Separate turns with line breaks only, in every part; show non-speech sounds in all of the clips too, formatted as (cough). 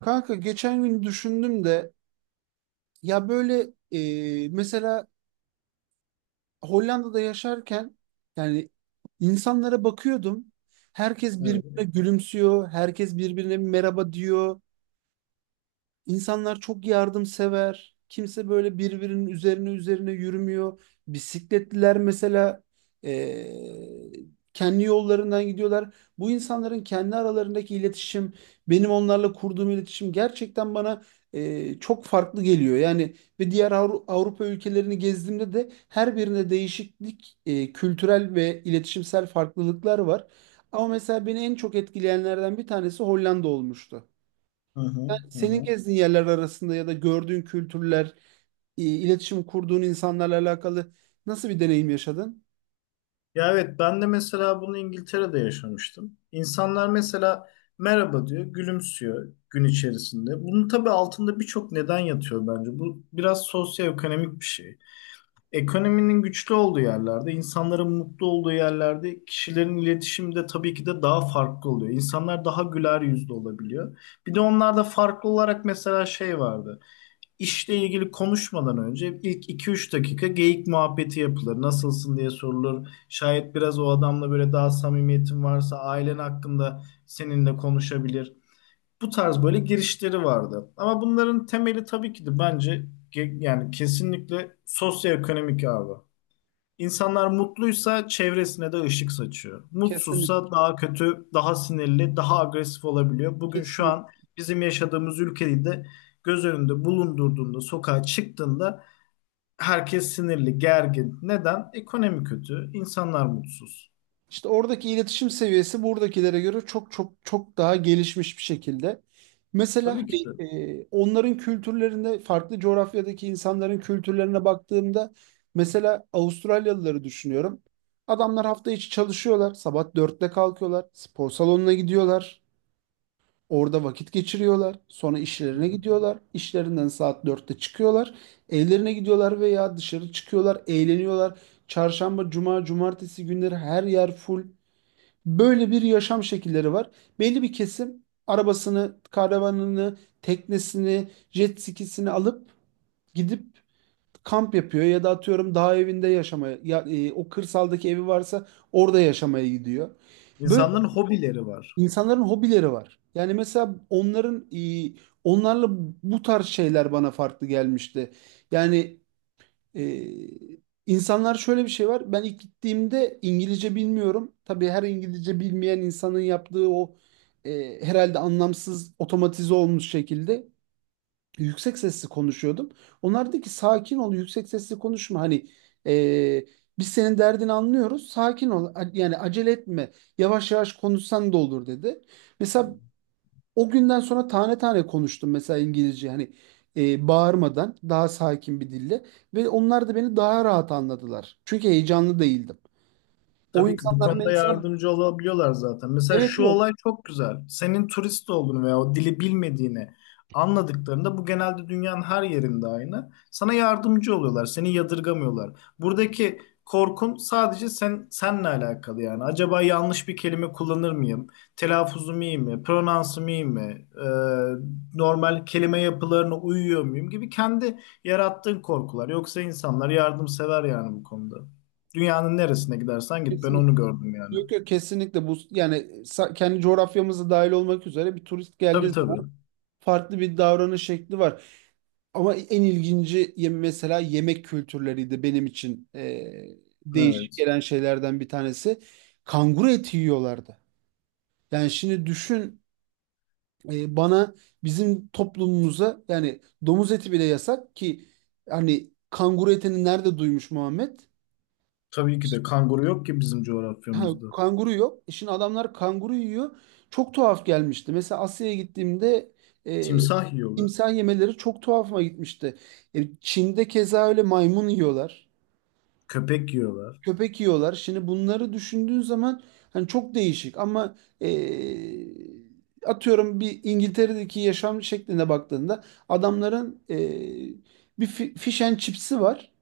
Kanka geçen gün düşündüm de, ya böyle mesela Hollanda'da yaşarken, yani, insanlara bakıyordum. Herkes birbirine
Evet.
gülümsüyor, herkes birbirine merhaba diyor. İnsanlar çok yardımsever. Kimse böyle birbirinin üzerine üzerine yürümüyor. Bisikletliler mesela eee, kendi yollarından gidiyorlar. Bu insanların kendi aralarındaki iletişim, benim onlarla kurduğum iletişim gerçekten bana çok farklı geliyor. Yani ve diğer Avrupa ülkelerini gezdiğimde de her birinde değişiklik, kültürel ve iletişimsel farklılıklar var. Ama mesela beni en çok etkileyenlerden bir tanesi Hollanda olmuştu.
Hı hı,
Yani
hı
senin
hı.
gezdiğin yerler arasında ya da gördüğün kültürler, iletişim kurduğun insanlarla alakalı nasıl bir deneyim yaşadın?
Ya evet ben de mesela bunu İngiltere'de yaşamıştım. İnsanlar mesela merhaba diyor, gülümsüyor gün içerisinde. Bunun tabii altında birçok neden yatıyor bence. Bu biraz sosyoekonomik bir şey. Ekonominin güçlü olduğu yerlerde, insanların mutlu olduğu yerlerde kişilerin iletişimi de tabii ki de daha farklı oluyor. İnsanlar daha güler yüzlü olabiliyor. Bir de onlarda farklı olarak mesela şey vardı. İşle ilgili konuşmadan önce ilk iki üç dakika geyik muhabbeti yapılır. Nasılsın diye sorulur. Şayet biraz o adamla böyle daha samimiyetin varsa ailen hakkında seninle konuşabilir. Bu tarz böyle girişleri vardı. Ama bunların temeli tabii ki de bence yani kesinlikle sosyoekonomik abi. İnsanlar mutluysa çevresine de ışık saçıyor.
Kesinlikle,
Mutsuzsa daha kötü, daha sinirli, daha agresif olabiliyor. Bugün şu
kesinlikle.
an bizim yaşadığımız ülkede de göz önünde bulundurduğunda, sokağa çıktığında herkes sinirli, gergin. Neden? Ekonomi kötü, insanlar mutsuz.
İşte oradaki iletişim seviyesi buradakilere göre çok çok çok daha gelişmiş bir şekilde. Mesela
Tabii ki de. Hı
hani, onların kültürlerinde, farklı coğrafyadaki insanların kültürlerine baktığımda mesela Avustralyalıları düşünüyorum. Adamlar hafta içi çalışıyorlar, sabah dörtte kalkıyorlar, spor salonuna gidiyorlar. Orada vakit geçiriyorlar. Sonra
hı.
işlerine gidiyorlar. İşlerinden saat dörtte çıkıyorlar. Evlerine gidiyorlar veya dışarı çıkıyorlar, eğleniyorlar. Çarşamba, cuma, cumartesi günleri her yer full. Böyle bir yaşam şekilleri var. Belli bir kesim arabasını, karavanını, teknesini, jet skisini alıp gidip kamp yapıyor ya da atıyorum dağ evinde yaşamaya ya, o kırsaldaki evi varsa orada yaşamaya gidiyor. Böyle
İnsanların hobileri var.
İnsanların hobileri var. Yani mesela onlarla bu tarz şeyler bana farklı gelmişti. Yani e, insanlar şöyle bir şey var. Ben ilk gittiğimde İngilizce bilmiyorum. Tabii her İngilizce bilmeyen insanın yaptığı o, herhalde anlamsız, otomatize olmuş şekilde yüksek sesli konuşuyordum. Onlar dedi ki, sakin ol, yüksek sesli konuşma. Hani, e, biz senin derdini anlıyoruz. Sakin ol. Yani acele etme. Yavaş yavaş konuşsan da olur dedi. Mesela o günden sonra tane tane konuştum, mesela İngilizce, hani, bağırmadan, daha sakin bir dille, ve onlar da beni daha rahat anladılar. Çünkü heyecanlı değildim. O
Tabii ki bu
insanlar
konuda
mesela,
yardımcı olabiliyorlar zaten. Mesela
evet
şu
evet,
olay çok güzel. Senin turist olduğunu veya o dili bilmediğini anladıklarında bu genelde dünyanın her yerinde aynı. Sana yardımcı oluyorlar, seni yadırgamıyorlar. Buradaki korkun sadece sen senle alakalı yani. Acaba yanlış bir kelime kullanır mıyım? Telaffuzum iyi mi? Pronansım iyi mi? Normal kelime yapılarına uyuyor muyum gibi kendi yarattığın korkular. Yoksa insanlar yardımsever yani bu konuda. Dünyanın neresine gidersen git. Ben
kesinlikle.
onu gördüm yani.
Yok yok, kesinlikle bu, yani kendi coğrafyamıza dahil olmak üzere, bir turist geldiği
Tabii
zaman
tabii.
farklı bir davranış şekli var. Ama en ilginci mesela yemek kültürleriydi benim için, değişik
Evet.
gelen şeylerden bir tanesi. Kanguru eti yiyorlardı. Yani şimdi düşün, bana, bizim toplumumuza, yani domuz eti bile yasak ki, hani kanguru etini nerede duymuş Muhammed?
Tabii ki
İşte,
de kanguru yok ki bizim
ha,
coğrafyamızda.
kanguru yok. E, şimdi adamlar kanguru yiyor. Çok tuhaf gelmişti. Mesela Asya'ya gittiğimde, e,
Timsah yiyorlar.
timsah yemeleri çok tuhafıma gitmişti. E, Çin'de keza öyle, maymun yiyorlar,
Köpek yiyorlar.
köpek yiyorlar. Şimdi bunları düşündüğün zaman hani çok değişik, ama atıyorum bir İngiltere'deki yaşam şekline baktığında, adamların bir fish and chips'i var.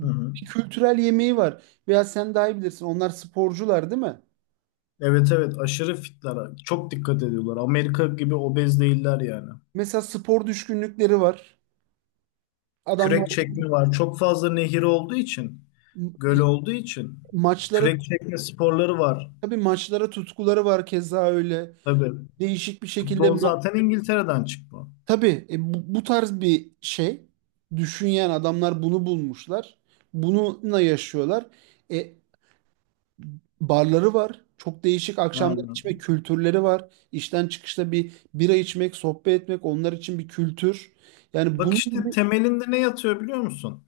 Hı hı.
kültürel yemeği var. Veya sen daha iyi bilirsin, onlar sporcular değil mi?
Evet evet aşırı fitler. Çok dikkat ediyorlar. Amerika gibi obez değiller yani.
Mesela spor düşkünlükleri var. Adamlar
Kürek çekme var. Çok fazla nehir olduğu için,
m-
göl olduğu için
maçlara,
kürek çekme sporları var.
tabii maçlara tutkuları var keza öyle.
Tabii.
Değişik bir şekilde
Futbol zaten İngiltere'den çıkma.
tabii, bu tarz bir şey düşünen adamlar bunu bulmuşlar. Bununla yaşıyorlar. E, barları var. Çok değişik akşamlar,
Aynen.
içme kültürleri var. İşten çıkışta bir bira içmek, sohbet etmek onlar için bir kültür. Yani
Bak
bunun
işte
gibi
temelinde ne yatıyor biliyor musun?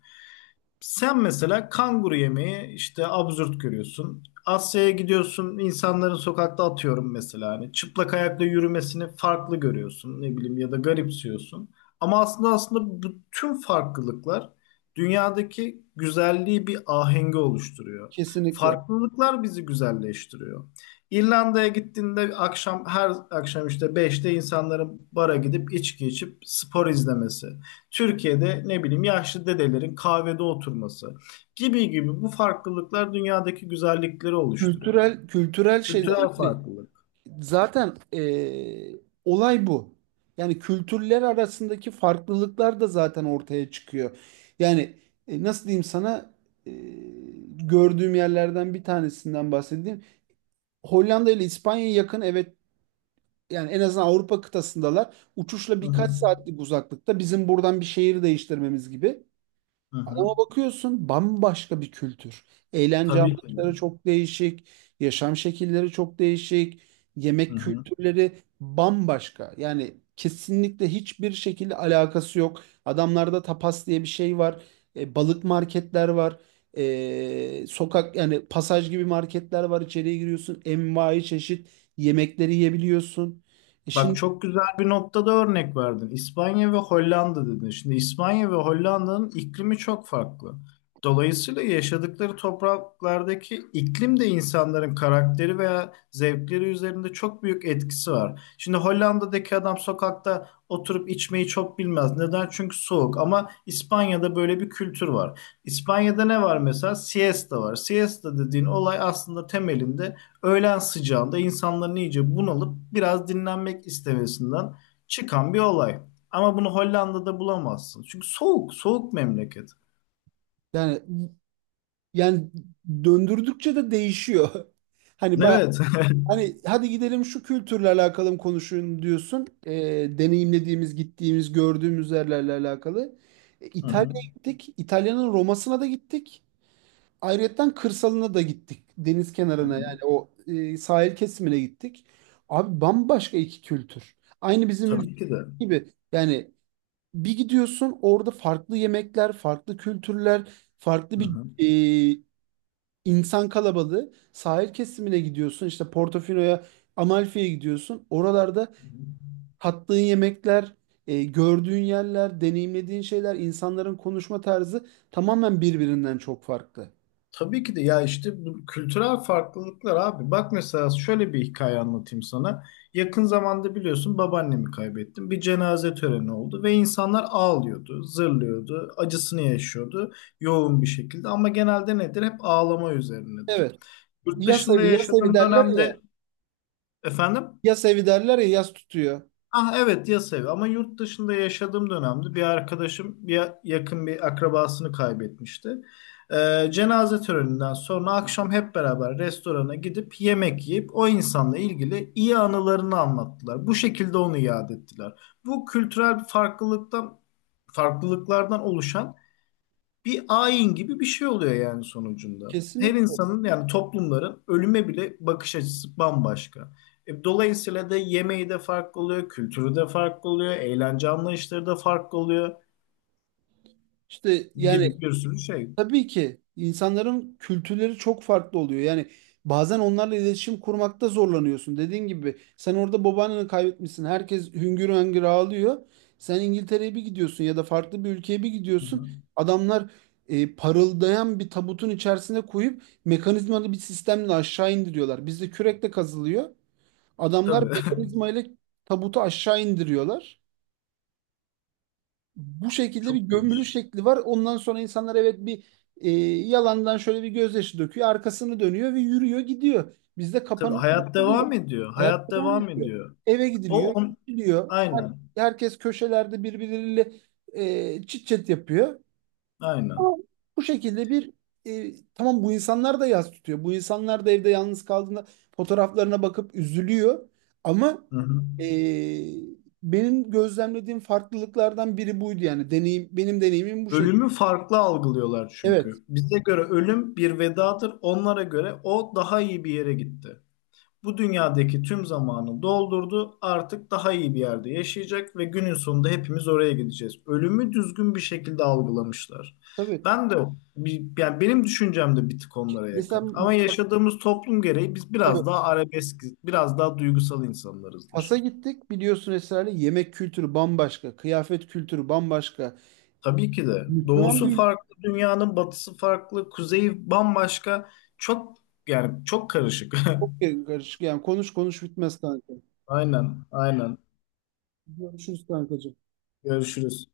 Sen mesela kanguru yemeği işte absürt görüyorsun. Asya'ya gidiyorsun, insanların sokakta atıyorum mesela hani çıplak ayakla yürümesini farklı görüyorsun, ne bileyim ya da garipsiyorsun. Ama aslında bütün farklılıklar dünyadaki güzelliği bir ahengi oluşturuyor.
kesinlikle
Farklılıklar bizi güzelleştiriyor. İrlanda'ya gittiğinde akşam her akşam işte beşte insanların bara gidip içki içip spor izlemesi. Türkiye'de ne bileyim yaşlı dedelerin kahvede oturması gibi gibi bu farklılıklar dünyadaki güzellikleri oluşturuyor.
kültürel, kültürel şeyler,
Kültürel
yani.
farklılık.
Zaten olay bu. Yani kültürler arasındaki farklılıklar da zaten ortaya çıkıyor. Yani, nasıl diyeyim sana, eee, gördüğüm yerlerden bir tanesinden bahsedeyim. Hollanda ile İspanya'ya yakın, evet, yani en azından Avrupa kıtasındalar. Uçuşla
Hı
birkaç
hı.
saatlik uzaklıkta, bizim buradan bir şehir değiştirmemiz gibi.
Hı hı.
Ama bakıyorsun bambaşka bir kültür. Eğlence
Tabii ki.
anlayışları çok değişik, yaşam şekilleri çok değişik,
Hı
yemek
hı.
kültürleri bambaşka. Yani kesinlikle hiçbir şekilde alakası yok. Adamlarda tapas diye bir şey var, balık marketler var, sokak, yani pasaj gibi marketler var. İçeriye giriyorsun, envai çeşit yemekleri yiyebiliyorsun. E
Bak
şimdi,
çok güzel bir noktada örnek verdin. İspanya ve Hollanda dedin. Şimdi İspanya ve Hollanda'nın iklimi çok farklı. Dolayısıyla yaşadıkları topraklardaki iklim de insanların karakteri veya zevkleri üzerinde çok büyük etkisi var. Şimdi Hollanda'daki adam sokakta oturup içmeyi çok bilmez. Neden? Çünkü soğuk. Ama İspanya'da böyle bir kültür var. İspanya'da ne var mesela? Siesta var. Siesta dediğin olay aslında temelinde öğlen sıcağında insanların iyice bunalıp biraz dinlenmek istemesinden çıkan bir olay. Ama bunu Hollanda'da bulamazsın. Çünkü soğuk, soğuk memleket.
yani yani döndürdükçe de değişiyor. (laughs) Hani bayağı,
Evet. (laughs)
hani hadi gidelim şu kültürle alakalı mı konuşun diyorsun. E, deneyimlediğimiz, gittiğimiz, gördüğümüz yerlerle alakalı. E,
Hı hı.
İtalya'ya gittik. İtalya'nın Roma'sına da gittik. Ayrıyeten kırsalına da gittik. Deniz
Hı
kenarına,
hı.
yani o, sahil kesimine gittik. Abi bambaşka iki kültür. Aynı bizim ülke
Tabii ki de.
gibi. Yani bir gidiyorsun, orada farklı yemekler, farklı kültürler, farklı
Hı
bir
hı.
e, İnsan kalabalığı. Sahil kesimine gidiyorsun, işte Portofino'ya, Amalfi'ye gidiyorsun. Oralarda
Hı hı.
tattığın yemekler, gördüğün yerler, deneyimlediğin şeyler, insanların konuşma tarzı tamamen birbirinden çok farklı.
Tabii ki de ya işte bu kültürel farklılıklar abi. Bak mesela şöyle bir hikaye anlatayım sana. Yakın zamanda biliyorsun babaannemi kaybettim. Bir cenaze töreni oldu ve insanlar ağlıyordu, zırlıyordu, acısını yaşıyordu yoğun bir şekilde. Ama genelde nedir? Hep ağlama üzerinedir.
Evet.
Yurt
Yas
dışında
evi, yas evi
yaşadığım
derler ya.
dönemde efendim.
Yas evi derler ya, yas tutuyor.
Ah evet yas evi ama yurt dışında yaşadığım dönemde bir arkadaşım bir yakın bir akrabasını kaybetmişti. Cenaze töreninden sonra akşam hep beraber restorana gidip yemek yiyip o insanla ilgili iyi anılarını anlattılar. Bu şekilde onu yad ettiler. Bu kültürel bir farklılıktan farklılıklardan oluşan bir ayin gibi bir şey oluyor yani sonucunda. Her
Kesinlikle.
insanın yani toplumların ölüme bile bakış açısı bambaşka. Dolayısıyla da yemeği de farklı oluyor, kültürü de farklı oluyor, eğlence anlayışları da farklı oluyor
İşte yani,
gibi bir sürü şey.
tabii ki insanların kültürleri çok farklı oluyor. Yani bazen onlarla iletişim kurmakta zorlanıyorsun. Dediğin gibi, sen orada babaanneni kaybetmişsin, herkes hüngür hüngür ağlıyor. Sen İngiltere'ye bir gidiyorsun, ya da farklı bir ülkeye bir
Hı
gidiyorsun.
hı.
Adamlar parıldayan bir tabutun içerisine koyup mekanizmalı bir sistemle aşağı indiriyorlar. Bizde kürekle kazılıyor. Adamlar
Tabii. (laughs)
mekanizmayla tabutu aşağı indiriyorlar, bu şekilde bir
Çok
gömülü
değişik.
şekli var. Ondan sonra insanlar, evet, bir e, yalandan şöyle bir gözyaşı döküyor. Arkasını dönüyor ve yürüyor gidiyor. Bizde
Tabii
kapanıyor
hayat
oluyor.
devam ediyor.
Hayat
Hayat
devam
devam
ediyor.
ediyor.
Eve
O
gidiliyor,
on
gidiliyor.
aynen.
Herkes köşelerde birbirleriyle çit çet yapıyor.
Aynen.
Ama bu şekilde bir, tamam, bu insanlar da yas tutuyor. Bu insanlar da evde yalnız kaldığında fotoğraflarına bakıp üzülüyor. Ama
Hı hı.
e, benim gözlemlediğim farklılıklardan biri buydu yani. Deneyim, benim deneyimim bu şekilde.
Ölümü farklı algılıyorlar
Evet,
çünkü. Bize göre ölüm bir vedadır. Onlara göre o daha iyi bir yere gitti. Bu dünyadaki tüm zamanı doldurdu. Artık daha iyi bir yerde yaşayacak ve günün sonunda hepimiz oraya gideceğiz. Ölümü düzgün bir şekilde algılamışlar.
tabii.
Ben de yani benim düşüncem de bir tık onlara
Mesela
yakın. Ama
Fas-
yaşadığımız toplum gereği biz
tabii,
biraz daha arabesk, biraz daha duygusal
Fas'a
insanlarızdır.
gittik. Biliyorsun, Esra'yla. Yemek kültürü bambaşka, kıyafet kültürü bambaşka.
Tabii ki de
Müslüman bir
doğusu
ülke.
farklı, dünyanın batısı farklı, kuzeyi bambaşka. Çok yani çok karışık.
Çok
(laughs)
karışık yani. Konuş konuş bitmez kanka.
Aynen, aynen.
Görüşürüz kankacığım.
Görüşürüz.